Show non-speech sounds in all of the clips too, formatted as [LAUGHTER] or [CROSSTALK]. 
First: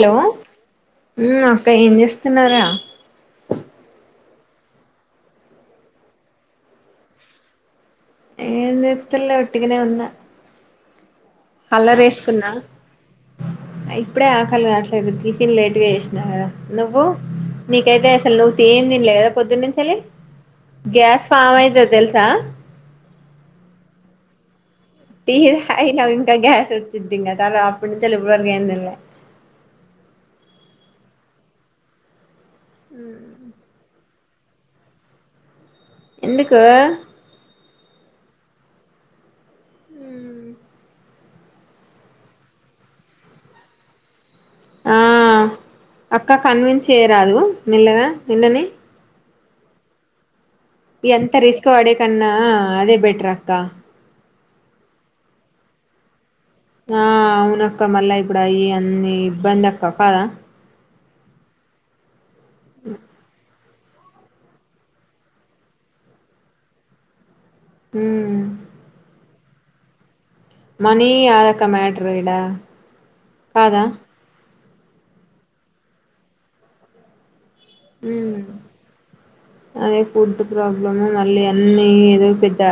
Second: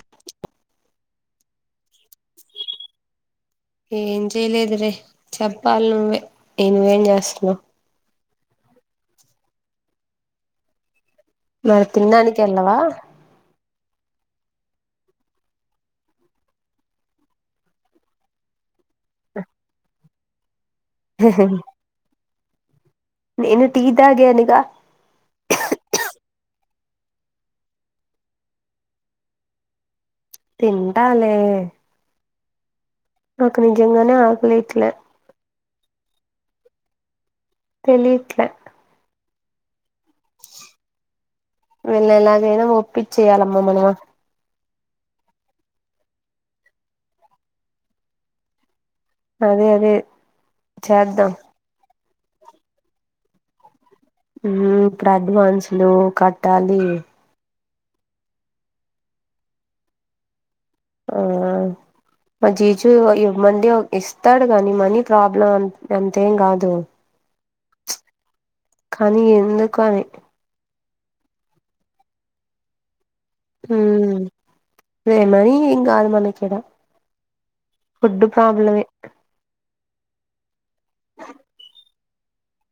Hello మ్ అక్క ఏం చేస్తున్నారా ఏం చేయలేదు రే చెప్పాల నువ్వే ఏం వేం చేస్తున్నా ఏ జేతలే ఒట్టిగనే వున్నా మరి తినడానికి కల్లరేసుకున్నా వెళ్ళవా ఇప్పుడే ఆకలి కావట్లేదు టిఫిన్ లేట్గా జేసినా నువ్వు నీకైతే అసలు నువ్వుతి ఏం తింలేదు కదా పొద్దున్ననుంచలే గ్యాస్ ఫామ్ అయితది తెల్సా నేను టీ తాగేను ఇగ టీ తగినవ్ ఇంకా గ్యాస్ వచ్చిద్ది ఇంకా తర్వా అప్పటి నుంచి ఇప్పుటి వరకు ఏందిల్ తింటాలే నాకు నిజంగానే ఆకలేయట్లే ఎందుకు తెలీట్లే వీళ్ళని ఎలాగైనా ఒప్పించేయాలమ్మా మనం ఆ అక్క కన్విన్స్ చేయరాదు మెల్లగా మిల్లని అదే అదే చేద్దాం ఎంత రిస్క్ వాడేకన్నా అదే బెటర్ అక్క ప్రాబ్లమ్స్ లో కట్ ఆ అవునక్క మళ్ళా ఇప్పుడు అయి అన్ని ఇబ్బంది అక్క కాదా ఆ మా జీజు ఏమండి ఇస్తాడు కాని మనీ ప్రాబ్లం అంతేం కాదు మ్ కానీ ఎందుకు అని మనీ ఆ వికా మ్యాట్రుడా ఉ మ్ అదే మనీ ఇంగ ఆది మానీ కేడా ఫుడ్ ఉమ్ ప్రాబ్లమే అదే ఫుడ్ ప్రాబ్లం మళ్ళీ అన్నీ ఏదో పెద్ద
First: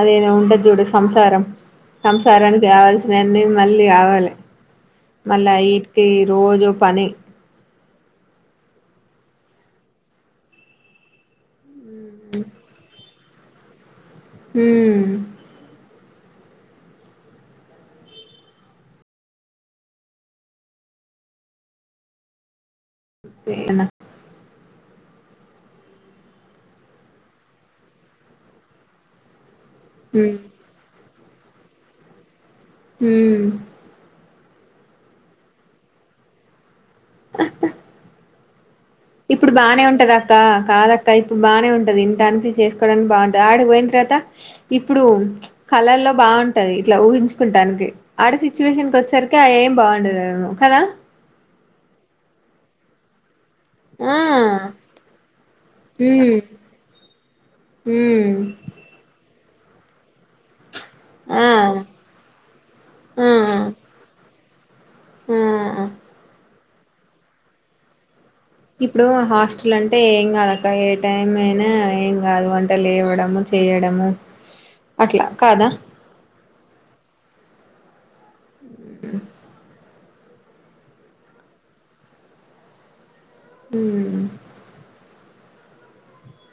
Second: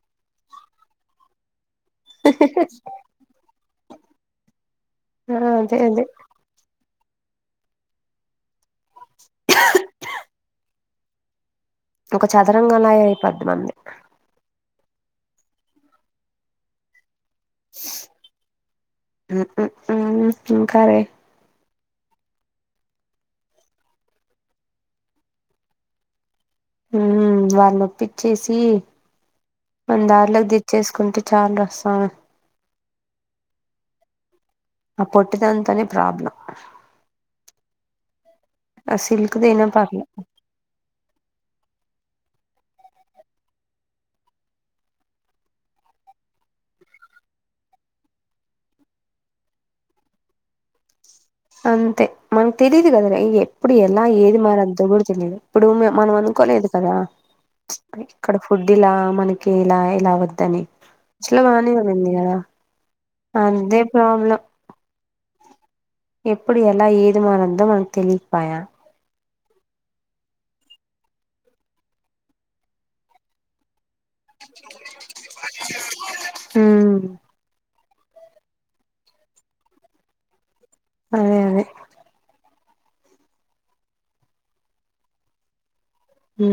అదేనా ఉంట చూడు సంసారం సంసారానికి కావాల్సినన్ని మళ్ళీ కావాలి మళ్ళీ ఆ అదే అదే ఈటికి రోజు పని ఆ ఒక చదరంగం గయి అయిపోద్ది మంది హ్మ్ ఏం కర్రీ వే న్న హ్మ్ వాళ్ళ నొప్పిచ్చేసి మన దారిలోకి తెచ్ చేసుకుంటే చాలల్ రసామె హ్మ్ ఆ పొట్టిదాన్ తోనే ప్రాబ్లం ఆ సిల్క్ ఇప్పుడు దైనా బానే పర్లే ఉంటదక్క కాదక్క కాదిప్పుడు బానే ఉంటది ఇంటి అనికి చేసుకోవడానికి బాగుంటుంది ఆడి పోయిన తర్వాత ఇప్పుడు కలల్లో బాగుంటది ఇట్లా ఊహించుకుంటానికి ఆడ సిచ్యువేషన్ కి వచేసరికి ఏం బాగుండదు కదా అంతే మనక్ తెలిదు కద రా అయ్యి ఇప్పుడు ఎలా ఆ ఏది మరి అంత కూడా తెలియదు ఇప్పుడు మనం ఉమ్ అనుకోలేదు కదా ఉమ్ ఇక్కడ ఫుడ్ ఇలా మనకి ఇలా ఇలా వద్దని అట్లు ఆ వానే ఉండింది కదా అదే ప్రాబ్లం హు ఎప్పుడు ఎలా ఏది మారుద్దో మనక్ తెలియపాయా ఇప్పుడు హాస్టల్ అంటే ఏం కాదక్క ఏ టైమ్ అయినా ఏం కాదు అంటే లేవడం చేయడము అట్ల కాద ఉమ్ అదే అదే ఉ ఉ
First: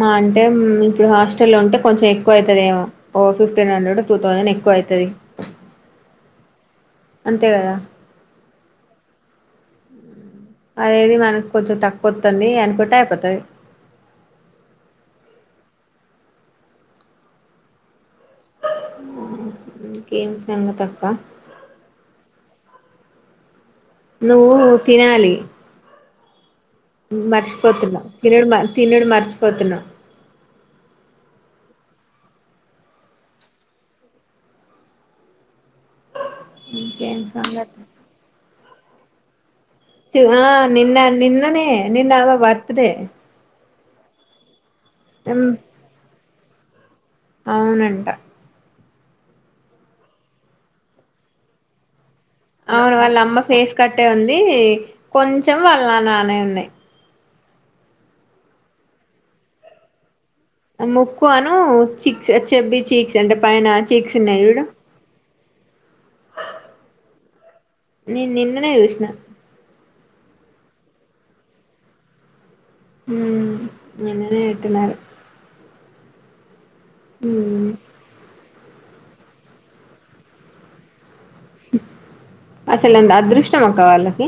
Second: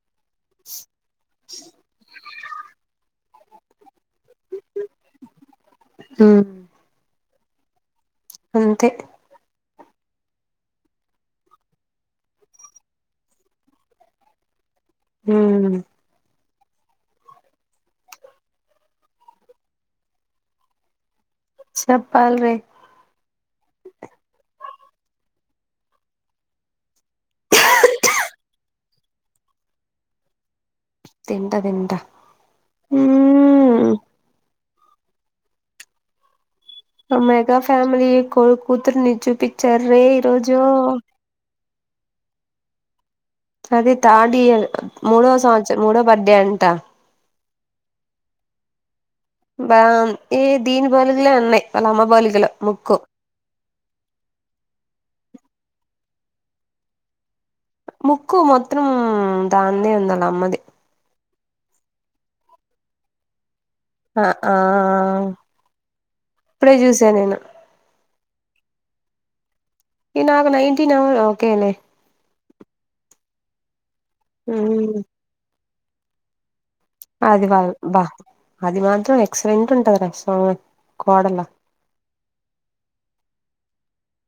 మా అంటే ఇప్పుడు హాస్టల్ లో ఉంటే కొంచెం ఎక్ ఎక్కువ అయితది ఏమో ఓ ఫిఫ్టీన్ హండ్రెడ్ టూ థౌజండ్ ఎక్కువ అవుతుది ఉ అంతే కదా అంతే అనేది మనకు కొంచెం తక్కువ వత్తుంది అనుకుంటే అయిపోతుంది ఉ ఉమ్ ఇంకేం సంగతి అక్క చెప్పాల్ రె నువ్ నువ్వు తినాలి మర్చిపోతున్నాం తినడుమ తిినడు మర్చిపోతున్నా తింట తింట ఆ ఇంకేం మెగా సంగతి ఫ్యామలీ కొ కూతురునీ చూపి ఆ నిన్న నిన్ననే నిన్న ఆమె బర్తడే అది థర్డ్ ఇయర్ మూడో సంవత్సరం మూడో బర్త్డే అంట అవునంట బా ఏ దీని పోలికలు ఉన్నాయ్ వాళ్ళ అమ్మ పోలికలు అవును వాళ్ళ అమ్మ ఫేస్ కట్టే ఉంది కొంచెం వాళ్ళ నా నాన్నయ్ ఉన్నాయి ముక్కు మొత్తం దాన్దె ఉంది వాళ్ళ అమ్మది ముక్కు అను చిక్స్ చెబ్బీ చిక్స్ అంటే పైన చీక్స్ అ ఉన్నాయి ఆ చూడు ఇప్పుడే చూసా నేను నే న్ నిన్ననే చూసిన ఇందాక నైన్టీన్ ఓకే లె ఉమ్ నిన్ననే ఎత్తినారు హ్మ్ ఆదివారం బా అది మాత్రం ఎక్సలెంట్ ఉంటది రా స్వామి కోడలు అసలు ఎంత అదృష్టం అక్క వాళ్ళకి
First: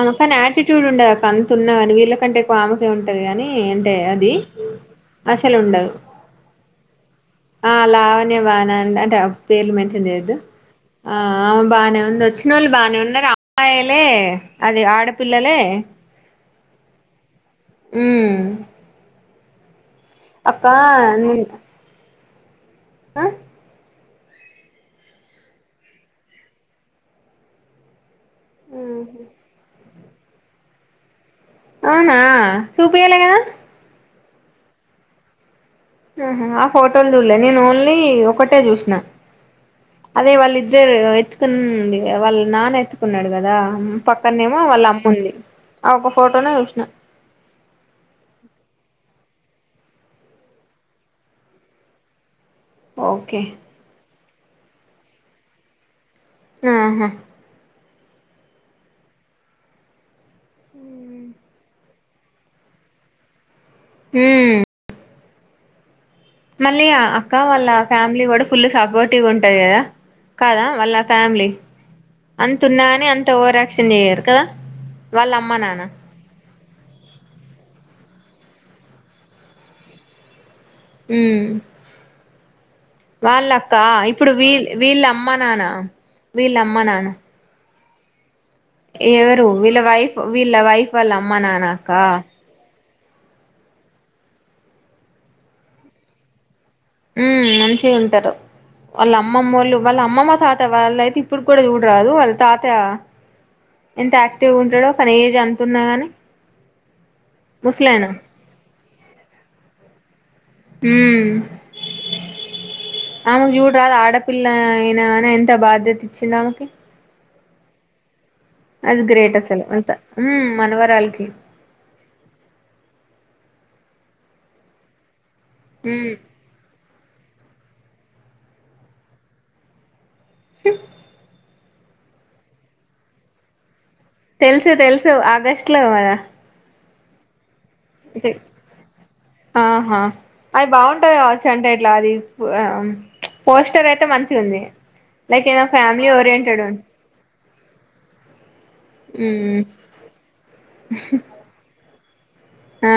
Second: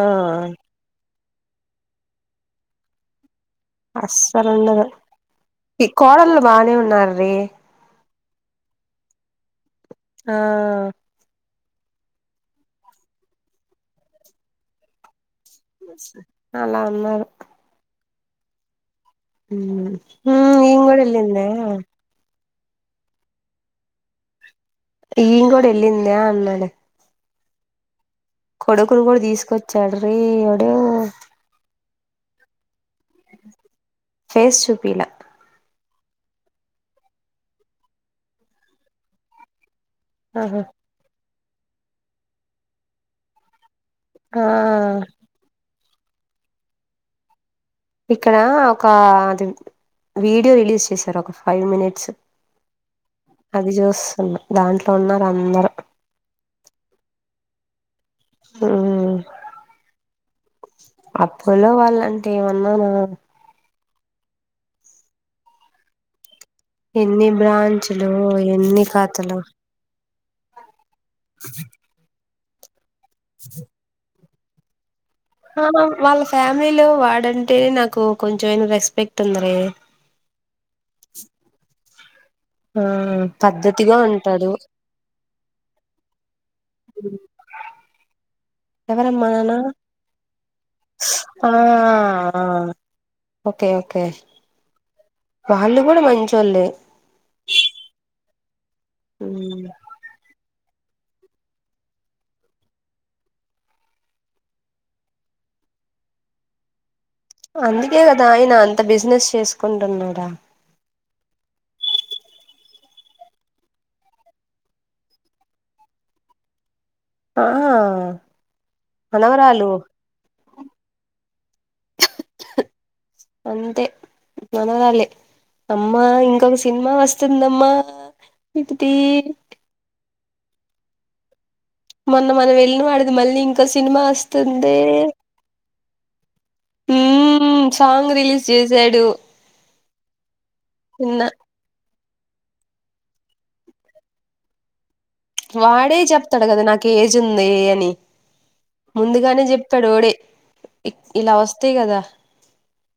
అమెకాని ఆటిట్యూడ్ ఉండ దక్క అంత ఉన్నా కాని వీళ్ళకంటే ఆమ ఉంటది కాని అంటే అది అస్సలు ఉండదు అసలు ఈ ఉండదు కోడళ్ళు బానే ఉన్నార్రీ ఆ లావనే బానె ఉండదట అంటే పేర్లు మెన్షన్ చేయొద్దు ఆ ఆ అవు బాగనే ఉంది వచ్చిన వాళ్ళు బాగనే ఉన్నారు అమ్మాయిలే అది ఆడపిల్లలే అలా ఉన్నారు. ఉమ్ ఊ అక్క ఈమె కూడా వెళ్ళిందే ఆ ఈమె కూడా వెళ్లిందా, అన్నాలే కొడుకును కూడా తీసుకొచ్చాడు రేయ్, వాడు అవునా, చూపియ్యాలి కదా. ఫేస్ చూపియ్యలా ఉహు ఆ ఫోటోలు చూడలే, నేను ఓన్లీ ఒకటే చూసినా అదే ఆహా వాళ్ళిద్దరు ఎత్తుకుంది, వాళ్ళ నాన్న ఎత్తుకున్నాడు కదా. ఆ పక్కన్నేమో వాళ్ళ అమ్ముంది, ఆ ఒక ఫోటోనే చూసిన. ఇక్కడ ఒక అది వీడియో రిలీజ్ చేశారు ఒక ఫైవ్ మినిట్స్ ఓకే అది చూస్తున్నా, దాంట్లో ఉన్నారు అందరూ. ఆహా ఊ అపోలో వాళ్ళంటే ఏమన్నానా? ఉమ్మ్ మళ్ళీ ఆ ఎన్ని అక్క వాళ్ళ బ్రాంచులు ఫ్యామిలీ కూడా ఫుల్ ఎన్ని సపోర్టివ్ గా కథలు ఉంటది కదా. కాదా వాళ్ళ ఫ్యామిలీ, అంత ఉన్నా కానీ అంత ఓవరాక్షన్ చేయరు కదా. వాళ్ళ అమ్మ ఆహా నాన్న వాళ్ళ ఫ్యామిలీలో వాడంటే నాకు కొంచెమైనా రెస్పెక్ట్ ఉందివే. ఉ ఆ వాళ్ళక్కా, పద్ధతిగా ఇప్పుడు ఉంటాడు వీల్ వీళ్ళ అమ్మ నానా, వీళ్ళ అమ్మ నానా ఎవరి అమ్మా ఎవరు నాన్న? వీళ్ళ వైఫ్ వీళ్ళ వైఫ్ వాళ్ళ అమ్మ ఆ నాన్నక్క ఓకే ఓకే వాళ్ళు కూడా మంచోళ్ళే. ఉమ్ మంచిగా ఉంటారు. వాళ్ళ మ్ అమ్మమ్మోళ్ళు వాళ్ళ అమ్మమ్మ తాత వాళ్ళై ఇప్పుడు కూడా చూడరాదు వాళ్ళ తాత ఎంత యాక్టివ్ గా ఉంటాడో కానీ ఏజ్ అంతున్నా గాని. అందుకే ముసలాయన కదా ఆయన అంత బిజినెస్ చేసుకుంటున్నాడా ఊ ఆమెకు చూడరాదు ఆడపిల్ల అయినా గాని, ఎంత బాధ్యత ఇచ్చిండో ఆమెకి. ఆ అది గ్రేట్ అసలు మనవరాలు అంత ఉమ్ మనవరాలకి అంతే మనవరాలే అమ్మా, ఉమ్ ఇంకొక సినిమా వస్తుందమ్మా ఇటిది హు మొన్న మనం వెళ్ళినవాడిది మళ్ళీ ఇంకో సినిమా వస్ తెలుసు తెలుసు ఆగస్టులో కదా ఉమ్ సాంగ్ రిలీజ్ చేసాడు. ఆహా, అవి బాగుంటాయి తిన్న కావచ్చు. అంటే ఎట్లా అది పోస్టర్ అయితే మంచిగ ఉంది. లైక్ ఏదన్న ఫ్యామిలీ ఓరియెంటెడ్ ఉంది. జుందే అని ముందుగానే ఉమ్ చెప్తాడు ఓడే, ఇలా వస్తాయి కదా ఆ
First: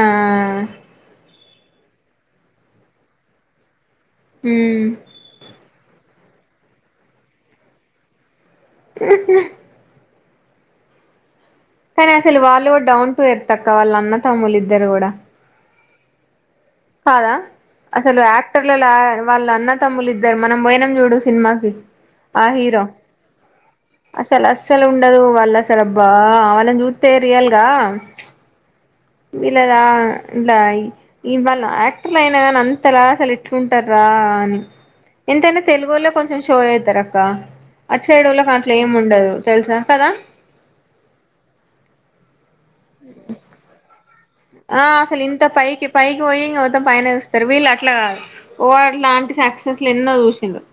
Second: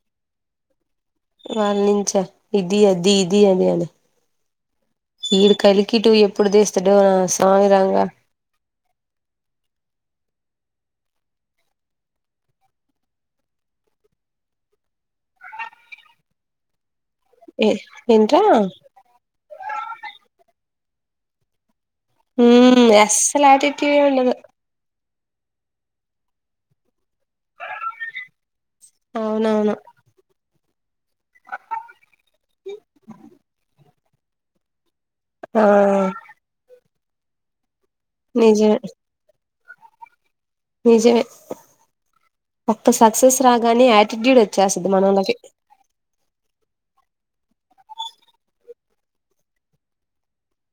వాళ్ళనించా, ఇది అది ఇది అది అని మ్మ్ఁ ఈడు కలికి టూ ఎప్పుడు తీస్తాడో నా సామిరంగా [INAUDIBLE] కనీ అసలు వాళ్ళు కూడా డౌన్ టూ ఎర్తక్క వాళ్ళ అన్న తమ్ములు ఇద్దరు గూడా కాదా ఏ అసలు ఏంట్రా యాక్టర్ల లాగా వాళ్ళ అన్న తమ్ములు ఇద్దరు మనం బోయినం చూడు సిన్మాకి హుమ్మ్ యాస్సాలు యాటిట్యూడే ఉండదు అసలు ఉండదు వాళ్ళసలు అబ్బా వాళ్ళని జూత్తే రియల్గా అవునవును యీలదా ఇలా ఇవాళ యాక్టర్లు అయినా గాని అంతలా అసలు ఎట్లుంటర్ రా అని ఎంతైనా ఆ తెలుగోళ్లే కొంచెం షో జేత్తరు అక్క అట్ సైడోళ్ళకి అట్లా నిజమే ఏం ఉండదు తెలుసా కదా నిజమే ఒక్క సక్సస్ రాగానే యాట్ ఆఁ అసలు ఇంత పైకి పైకిపోయి ఇంక మొత్తం పైన చూస్తారు వీళ్ళుట్లా కాదు ఓ అట్లాంటి సక్సెల్లు ఎన్నో చూసింర్రు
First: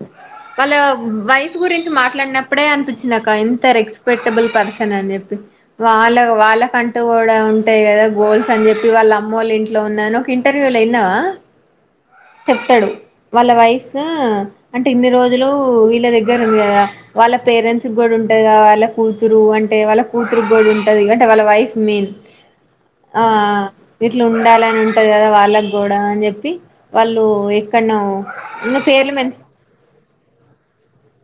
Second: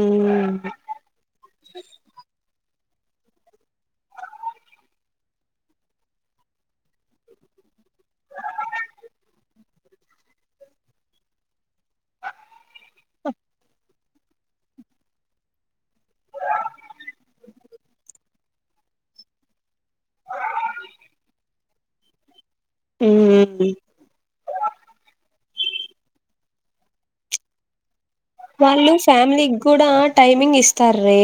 ఉమ్ వాళ్ళ వైఫ్ గురించి మాట్లాడినప్పుడే అనిపించ్చి నాక ఎంత రెస్పెక్టబుల్ పర్సన్ అని చెప్పి వాళ్ళ వాళ్ళకంటూ గూడా ఉం ఉంటాయి కదా గోల్స్ అని చెప్పి వాళ్ళమ్మెళ్ళ ఇంట్లో ఉన్నాను ఒక ఇంటర్వ్యూలో యిన్నావా చెప్తడు వాళ్ళ వైఫ్ హాఁ అంటే ఇన్ని రోజులు వీళ్ళ దగ్గర ఉంది కదా వాళ్ళ పేరెంట్స్ కూడా ఉంటది వాళ్ళ కూతురు అంటే వాళ్ళ కూతురుకి గూడా ఉంటది అంటే వాళ్ళ వైఫ్ మీన్ ఆఁ ఉమ్ ఇట్లా ఉండాలని ఉంటది కదా వాళ్ళక్ గూడా అని చెప్పి వాళ్ళు ఎక్ ఎక్కడ్నో ఇంగ వాళ్ళు పేర్లు మెన్స్ ఫ్యామిలీకి కూడా టైమింగ్ ఇస్తార్రే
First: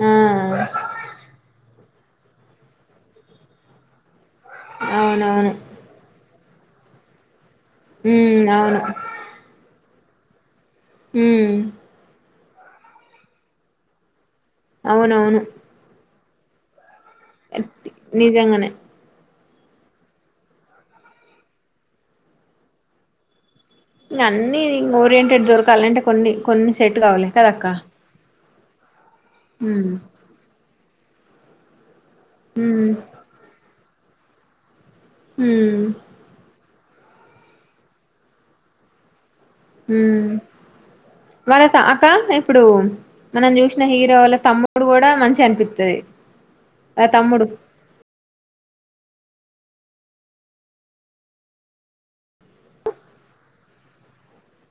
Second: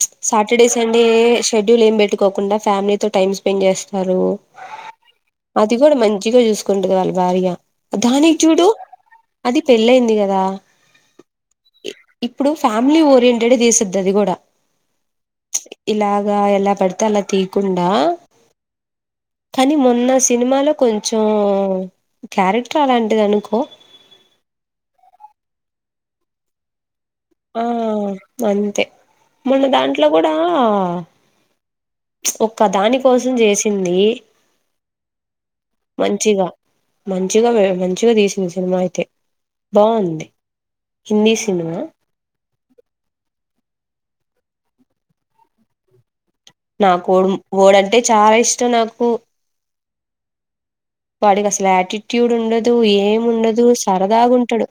ప్చ్ ఆ సాటర్డే, సండే షెడ్యూల్ ఏం పెట్టుకోకుండా ఫ్యామిలీతో టైమ్ స్పెండ్ చేస్తారు. అవునవును తిగోడు మంచిగా చూసుకుండు వాళ్ళ భార్య దానికి ఉమ్ చూడు అవును అది పెళ్ళయింది గదా హ్మ్ఁ ఈ ఇప్పుడు ఫ్యామిలీ ఓరియంటెడ్ తీస్తద్ అది గూడ అవునవును ఇలాగా ఎలా పడితే అలా తీయికుండా నిజంగానే కానీ మొన్న సినిమాలో కొంచెం క్యారెక్టర్ అలాంటిది అనుకో ఇంగ అన్ని ఇంగ్ ఓరియంటెడ్ దొర్కలంటే కొన్ని కొన్ని సెట్ కవులే ఆఁ అంతే మొన్న ఉమ్ దాంట్లో గూడా ప్చ్ ఒక్క ఉమ్ దాని కోసం చేసింది హుమ్మ్ఁ మంచిగా మంచిగావె మంచిగా తీసింది సినిమా అయితే బాగుంది హిందీ సినిమా క్క ఇప్పుడు మనం జూసిన హీరో వాళ్ళ తమ్ముడు కూడా మంచిగ అనిపిత్తది నా ఆ కోడుమ్ తమ్ముడు ఓడు అంటే చాలా ఇష్టం నాకు వాడికి అసలు యాటిట్యూడ్ ఉండదు ఏం ఉండదు సరదాగ్ ఉంటాడు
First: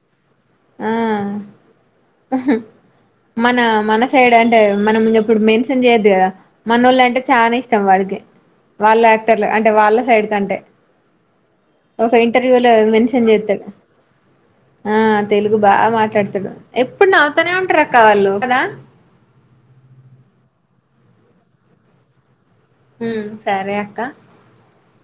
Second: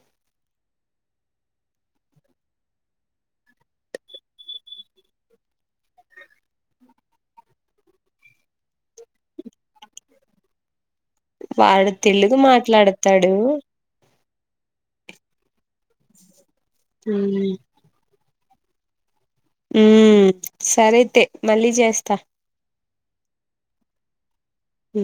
ఆఁ మన మన సైడ్ అంటే మనమింగ‌ ఇప్పుడు మెస్సన్ చేయొద్దు కదా మనొళ్ళు అంటే చానా ఇష్టం వాడికి వాళ్ళ యాక్టర్ల అంటే వాళ్ళ సైడ్ కంటే వాడు ఒక తెలుగు ఇంటర్వ్యూలో మెన్షన్ మాట్లాడతాడు చేత్తాడు ఆఁ తెలుగు బాగా మాట్లాడ్తడు ఎప్పుడు ఉ నాతోనే ఉంటరక్క వాళ్ళు కదా! హ్మ్ఁ సరే అయితే మళ్ళీ చేస్త ఉ సరే అక్క ఉ